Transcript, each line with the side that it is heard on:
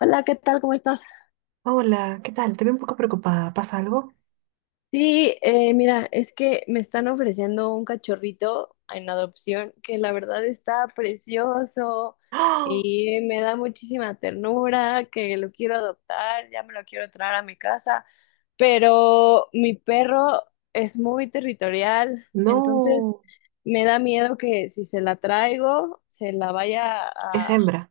left: Hola, ¿qué tal? ¿Cómo estás?
right: Hola, ¿qué tal? Te veo un poco preocupada. ¿Pasa algo?
left: Sí, mira, es que me están ofreciendo un cachorrito en adopción que la verdad está precioso
right: ¡Ah!
left: y me da muchísima ternura, que lo quiero adoptar, ya me lo quiero traer a mi casa, pero mi perro es muy territorial, entonces
right: No,
left: me da miedo que si se la traigo, se la vaya
right: es
left: a.
right: hembra.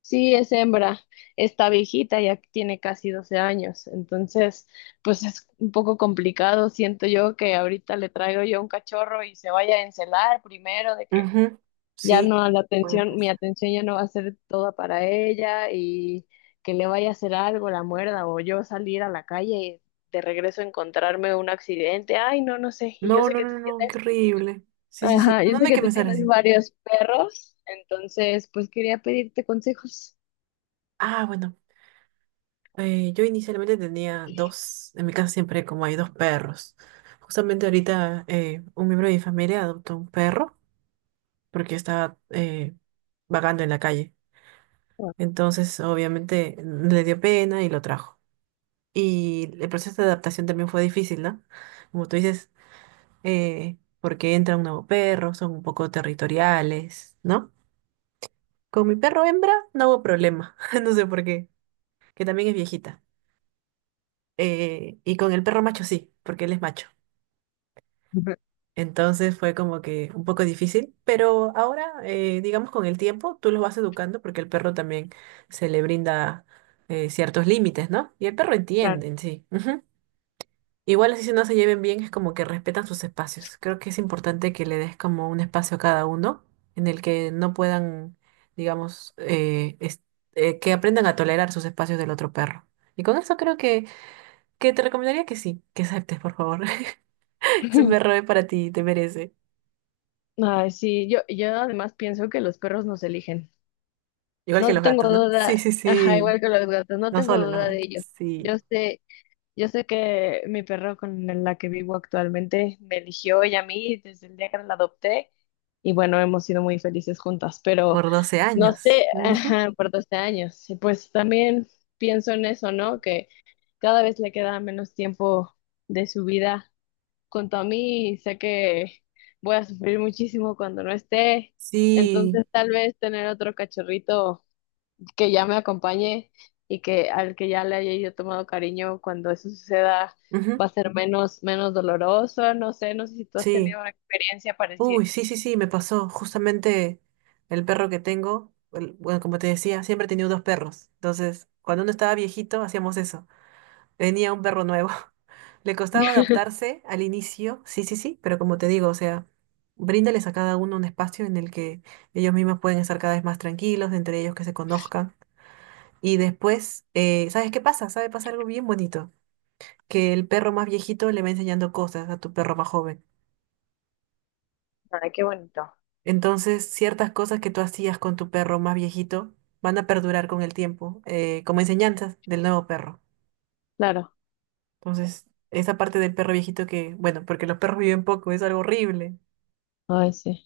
left: Sí, es hembra, está viejita, ya tiene casi 12 años, entonces pues es un poco complicado, siento yo que ahorita le traigo yo un cachorro y se vaya a encelar primero, de que
right: Ujú.
left: ya
right: Sí,
left: no la
right: puede
left: atención, mi
right: pasar.
left: atención ya no va a ser toda para ella y que le vaya a hacer algo, la muerda o yo salir a la calle y de regreso encontrarme un accidente, ay no, no sé, y yo
right: No,
left: sé
right: no,
left: que
right: no,
left: tú
right: no, no, qué
left: tienes,
right: horrible. Sí, sí, sí.
left: ajá,
right: No,
left: yo
right: no
left: sé
right: hay
left: que
right: que
left: tú
right: pensar
left: tienes
right: así.
left: varios perros, entonces pues quería pedirte consejos.
right: Ah, bueno, yo inicialmente tenía dos, en mi casa siempre como hay dos perros. Justamente ahorita un miembro de mi familia adoptó un perro porque estaba vagando en la calle. Entonces, obviamente, le dio pena y lo trajo. Y el proceso de adaptación también fue difícil, ¿no? Como tú dices, porque entra un nuevo perro, son un poco territoriales, ¿no? Con mi perro hembra no hubo problema, no sé por qué, que también es viejita. Y con el perro macho sí, porque él es macho. Entonces fue como que un poco difícil, pero ahora, digamos, con el tiempo tú los vas educando porque el perro también se le brinda ciertos límites, ¿no? Y el perro
left: Claro.
right: entiende en sí. Ujú. Igual así si no se lleven bien, es como que respetan sus espacios. Creo que es importante que le des como un espacio a cada uno en el que no puedan, digamos, que aprendan a tolerar sus espacios del otro perro. Y con eso creo que te recomendaría que sí, que aceptes, por favor. Es un perro, es para ti, te merece.
left: Ay, sí, yo además pienso que los perros nos eligen.
right: Igual que
left: No
right: los
left: tengo
right: gatos, ¿no?
left: duda,
right: Sí, sí,
left: ajá,
right: sí.
left: igual que los gatos, no
right: No
left: tengo
right: solo los
left: duda de
right: gatos,
left: ello. Yo
right: sí.
left: sé, yo sé que mi perro con la que vivo actualmente me eligió ella a mí desde el día que la adopté y bueno, hemos sido muy felices juntas, pero
right: Por doce
left: no
right: años.
left: sé,
right: Ujú.
left: ajá, por 12 años. Y pues también pienso en eso, ¿no? Que cada vez le queda menos tiempo de su vida con Tommy, sé que voy a sufrir muchísimo cuando no esté.
right: Sí.
left: Entonces, tal vez tener otro cachorrito que ya me acompañe y que al que ya le haya yo tomado cariño cuando eso suceda va
right: Ujú.
left: a ser menos, menos doloroso. No sé, no sé si tú has
right: Sí.
left: tenido una experiencia parecida.
right: Uy, sí, sí, sí, me pasó. Justamente el perro que tengo, bueno, como te decía, siempre he tenido dos perros. Entonces, cuando uno estaba viejito, hacíamos eso. Venía un perro nuevo. Le costaba adaptarse al inicio, sí, sí, sí, pero como te digo, o sea, bríndales a cada uno un espacio en el que ellos mismos pueden estar cada vez más tranquilos, entre ellos que se conozcan. Y después, ¿sabes qué pasa? ¿Sabe? Pasa algo bien bonito, que el perro más viejito le va enseñando cosas a tu perro más joven.
left: Ay, qué bonito.
right: Entonces, ciertas cosas que tú hacías con tu perro más viejito van a perdurar con el tiempo, como enseñanzas del nuevo perro.
left: Claro.
right: Entonces, esa parte del perro viejito que, bueno, porque los perros viven poco, es algo horrible
left: Ay, sí.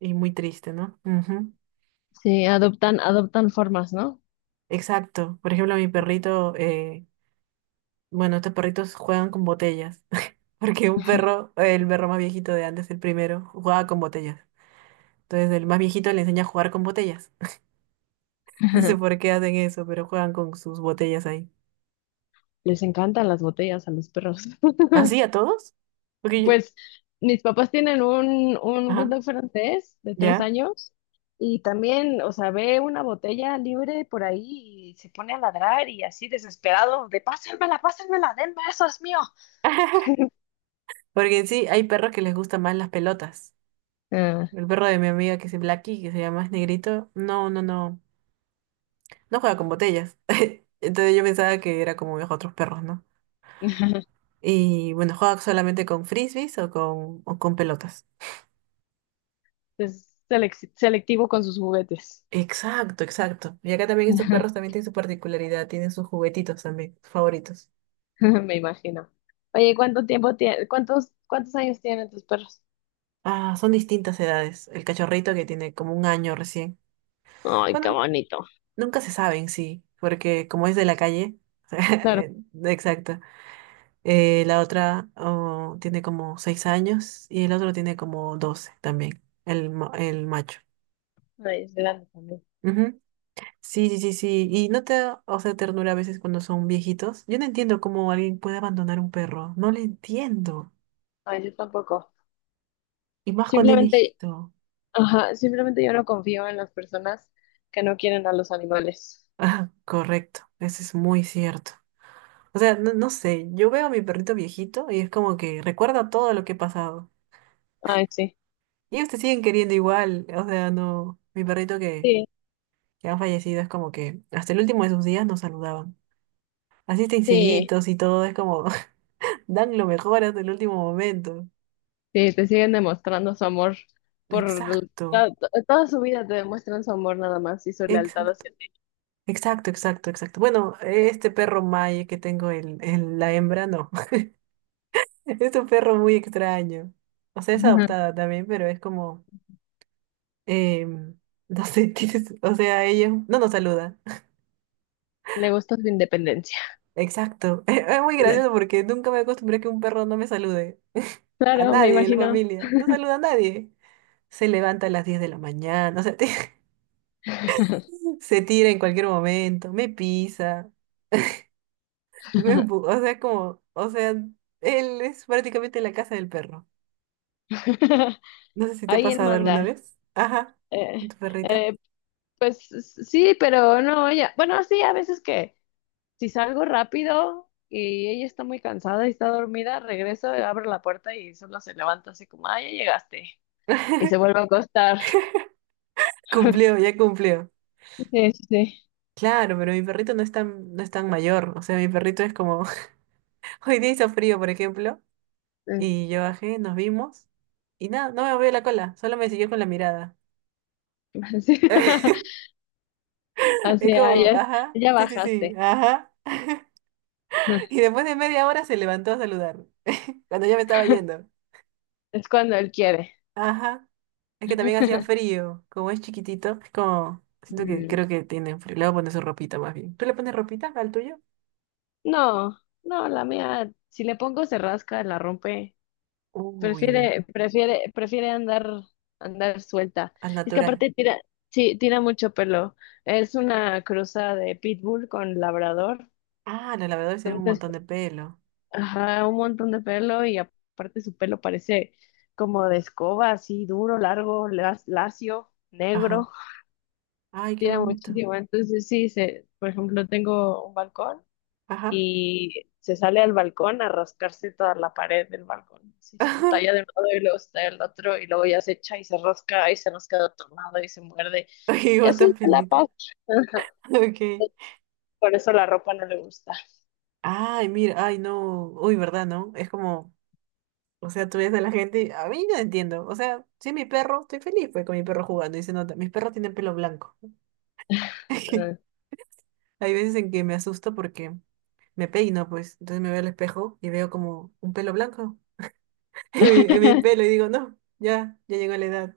right: y muy triste, ¿no? Ujú.
left: Sí, adoptan, adoptan formas, ¿no?
right: Exacto. Por ejemplo, mi perrito, bueno, estos perritos juegan con botellas, porque un perro, el perro más viejito de antes, el primero, jugaba con botellas. Entonces, el más viejito le enseña a jugar con botellas. No sé por qué hacen eso, pero juegan con sus botellas ahí.
left: Les encantan las botellas a los perros.
right: ¿Así a todos? Porque yo-
left: Pues mis papás tienen un
right: Ajá,
left: bulldog francés de tres
right: ya.
left: años y también, o sea, ve una botella libre por ahí y se pone a ladrar y así desesperado de pásenmela, pásenmela, denme eso, es mío.
right: Porque en sí hay perros que les gustan más las pelotas.
left: Ah,
right: El perro de mi amiga que es Blacky, que se llama, es negrito, no, no, no, no juega con botellas. Entonces yo pensaba que era como los otros perros, ¿no? Y bueno, juega solamente con frisbees o con pelotas.
left: es selectivo con sus juguetes.
right: Exacto, exacto. Y acá también estos perros también tienen su particularidad, tienen sus juguetitos también, sus favoritos.
left: Me imagino. Oye, ¿cuánto tiempo tiene, cuántos, cuántos años tienen tus perros?
right: Ah, son distintas edades. El cachorrito que tiene como 1 año recién.
left: Ay, qué
right: Bueno,
left: bonito.
right: nunca se saben, sí, porque como es de la calle,
left: Claro.
right: exacto. La otra tiene como 6 años y el otro tiene como 12 también, el macho.
left: Ay, es grande también.
right: Ujú. Sí, sí, sí, sí. Y no te da, o sea, ternura a veces cuando son viejitos. Yo no entiendo cómo alguien puede abandonar un perro. No lo entiendo.
left: Ay, yo tampoco.
right: Y más cuando es
left: Simplemente,
right: viejito.
left: ajá, simplemente yo no confío en las personas que no quieren a los animales.
right: Ah, correcto. Eso es muy cierto. O sea, no, no sé. Yo veo a mi perrito viejito y es como que recuerda todo lo que he pasado.
left: Ay, sí.
right: Y ellos te siguen queriendo igual, o sea, no, mi perrito que,
left: Sí,
right: que han fallecido es como que hasta el último de sus días nos saludaban. Así estén
left: sí,
right: cieguitos y todo, es como dan lo mejor hasta el último momento.
left: sí, te siguen demostrando su amor por
right: Exacto,
left: toda su vida te demuestran su amor nada más y su lealtad
right: exacto,
left: hacia ti.
right: exacto, exacto, exacto. Bueno, este perro Maye que tengo, la hembra, no. Es un perro muy extraño. O sea, es
left: Ajá.
right: adoptada también, pero es como, em, no sé, tienes- o sea, ella no nos saluda.
left: Le gusta su independencia.
right: Exacto. Es muy
left: Le-
right: gracioso porque nunca me acostumbré a que un perro no me salude. A
left: Claro, me
right: nadie de la
left: imagino.
right: familia. No saluda a nadie. Se levanta a las 10 de la mañana. O sea, se tira en cualquier momento. Me pisa. O sea, como. O sea, él es prácticamente la casa del perro. No sé si te ha
left: Ahí él
right: pasado alguna
left: manda.
right: vez. Ajá.
left: Eh,
right: Con tu perrita.
left: eh, pues sí, pero no, ella. Bueno, sí, a veces que si salgo rápido y ella está muy cansada y está dormida, regreso, abro la puerta y solo se levanta así como, ah, ya llegaste. Y se vuelve a acostar.
right: Cumplió, ya cumplió.
left: Sí, sí, sí.
right: Claro, pero mi perrito no es tan, no es tan mayor. O sea, mi perrito es como. Hoy día hizo frío, por ejemplo.
left: Eh,
right: Y yo bajé, nos vimos. Y nada, no me movió la cola, solo me siguió con la mirada.
left: Así,
right: Es
left: así, ah,
right: como,
left: ya,
right: ajá,
left: ya
right: sí, sí, sí,
left: bajaste.
right: ajá. Y después de media hora se levantó a saludar, cuando ya me estaba yendo.
left: Es cuando él quiere.
right: Ajá. Es que también hacía frío, como es chiquitito, es como, siento que
left: Mm.
right: creo que tiene frío. Le voy a poner su ropita más bien. ¿Tú le pones ropita al tuyo?
left: No, no, la mía, si le pongo se rasca, la rompe.
right: Uy, uy, uy.
left: Prefiere andar, andar suelta.
right: Al
left: Es que
right: natural.
left: aparte tira, sí, tira mucho pelo. Es una cruza de pitbull con labrador.
right: Ah, los lavadores tienen un
left: Entonces,
right: montón de pelo.
left: ajá, un montón de pelo y aparte su pelo parece como de escoba, así duro, largo, lacio, negro.
right: Ajá. Ay, qué
left: Tira
right: bonito.
left: muchísimo. Entonces, sí, se, por ejemplo, tengo un balcón
right: Ajá.
left: y se sale al balcón a rascarse toda la pared del balcón. Así se talla de un lado y luego se talla del otro y luego ya se echa y se rasca y se nos queda tomado y se muerde.
right: Ajá, y
left: Y
right: vos
left: así se la
right: pelitos,
left: pasa.
right: pelito. Ok.
left: Por eso la ropa no le gusta.
right: Ay, mira, ay, no. Uy, ¿verdad, no? Es como, o sea, tú ves a la gente, y- a mí no entiendo. O sea, sí, mi perro, estoy feliz pues, con mi perro jugando y se nota. Mis perros tienen pelo blanco.
left: Ah.
right: Hay veces en que me asusto porque me peino, pues. Entonces me veo al espejo y veo como un pelo blanco en mi pelo y digo, no, ya, ya llegó la edad,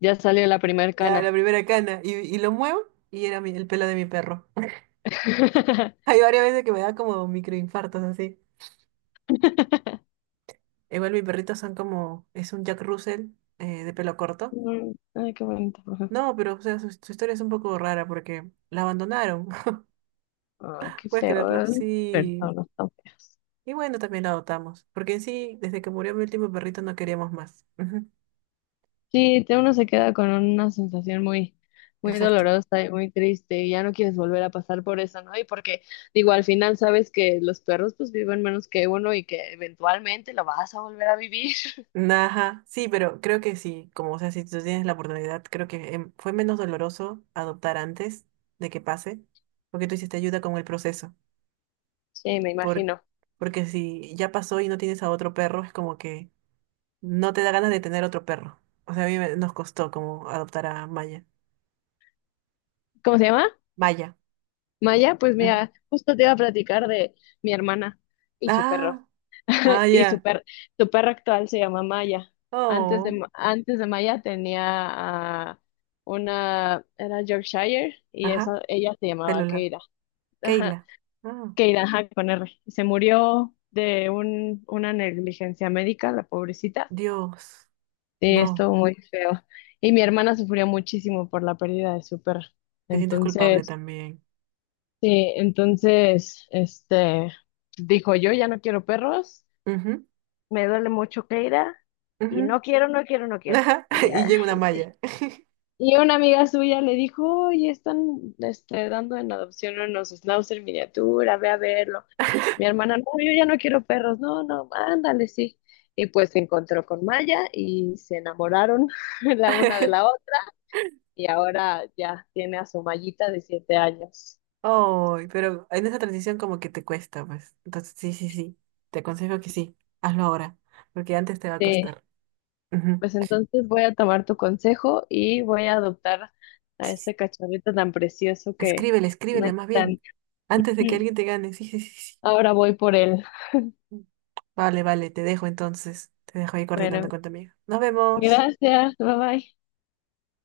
left: Ya salió la primer
right: ya
left: cana.
right: la primera cana. Y lo muevo y era mi- el pelo de mi perro. Hay varias veces que me da como microinfartos así. Igual mis perritos son como, es un Jack Russell de pelo corto.
left: Mm, ay, qué bonito.
right: No, pero o sea, su historia es un poco rara porque la abandonaron,
left: Ay, qué
right: ¿puedes
left: feo,
right: creerlo?
left: ¿eh?
right: Sí.
left: Personas tan feas.
right: Y bueno, también la adoptamos, porque en sí, desde que murió mi último perrito no queríamos más. Ujú.
left: Sí, te- uno se queda con una sensación muy, muy
right: Exacto.
left: dolorosa y muy triste y ya no quieres volver a pasar por eso, ¿no? Y porque, digo, al final sabes que los perros pues viven menos que uno y que eventualmente lo vas a volver a vivir.
right: Ajá, sí, pero creo que sí, como o sea, si tú tienes la oportunidad, creo que fue menos doloroso adoptar antes de que pase, porque tú hiciste ayuda con el proceso.
left: Sí, me
right: Por,
left: imagino.
right: porque si ya pasó y no tienes a otro perro, es como que no te da ganas de tener otro perro. O sea, a mí me- nos costó como adoptar a Maya.
left: ¿Cómo se llama?
right: Maya.
left: Maya, pues mira, justo te iba a platicar de mi hermana y su perro.
right: Ah, ah,
left: Y
right: ya.
left: su perro actual se llama Maya. Antes de,
right: Oh,
left: Antes de Maya tenía a una, era Yorkshire y
right: ajá,
left: esa, ella se
right: pelo
left: llamaba
right: largo.
left: Keira. Ajá.
right: Keila. Ah,
left: Keira, ajá, con R. Se murió de una negligencia médica, la pobrecita.
right: Dios.
left: Sí, estuvo
right: No,
left: muy feo. Y mi hermana sufrió muchísimo por la pérdida de su perro.
right: te sientes culpable
left: Entonces,
right: también.
left: sí, entonces, este, dijo yo ya no quiero perros,
right: Ujú,
left: me duele mucho Keira, y
right: ujú.
left: no quiero, no quiero, no quiero.
right: Ajá,
left: Y
right: y
left: ya,
right: llega una malla.
left: y una amiga suya le dijo, oye, están este, dando en adopción unos schnauzer miniatura, ve a verlo. Mi hermana, no, yo ya no quiero perros, no, no, ándale, sí. Y pues se encontró con Maya y se enamoraron la una de la otra. Y ahora ya tiene a su Mayita de 7 años.
right: Oh, pero en esa transición como que te cuesta, pues. Entonces, sí, sí, sí. Te aconsejo que sí. Hazlo ahora, porque antes te va a
left: Sí,
right: costar. Ujú.
left: pues entonces voy a tomar tu consejo y voy a adoptar
right: Sí,
left: a
right: sí.
left: ese cachorrito tan precioso que
right: Escríbele,
left: me
right: escríbele más bien.
left: están.
right: Antes de que alguien te gane. Sí, sí, sí, sí.
left: Ahora voy por él.
right: Vale, vale, te dejo entonces. Te dejo ahí coordinando
left: Bueno,
right: con tu amiga. Nos vemos.
left: gracias, bye bye.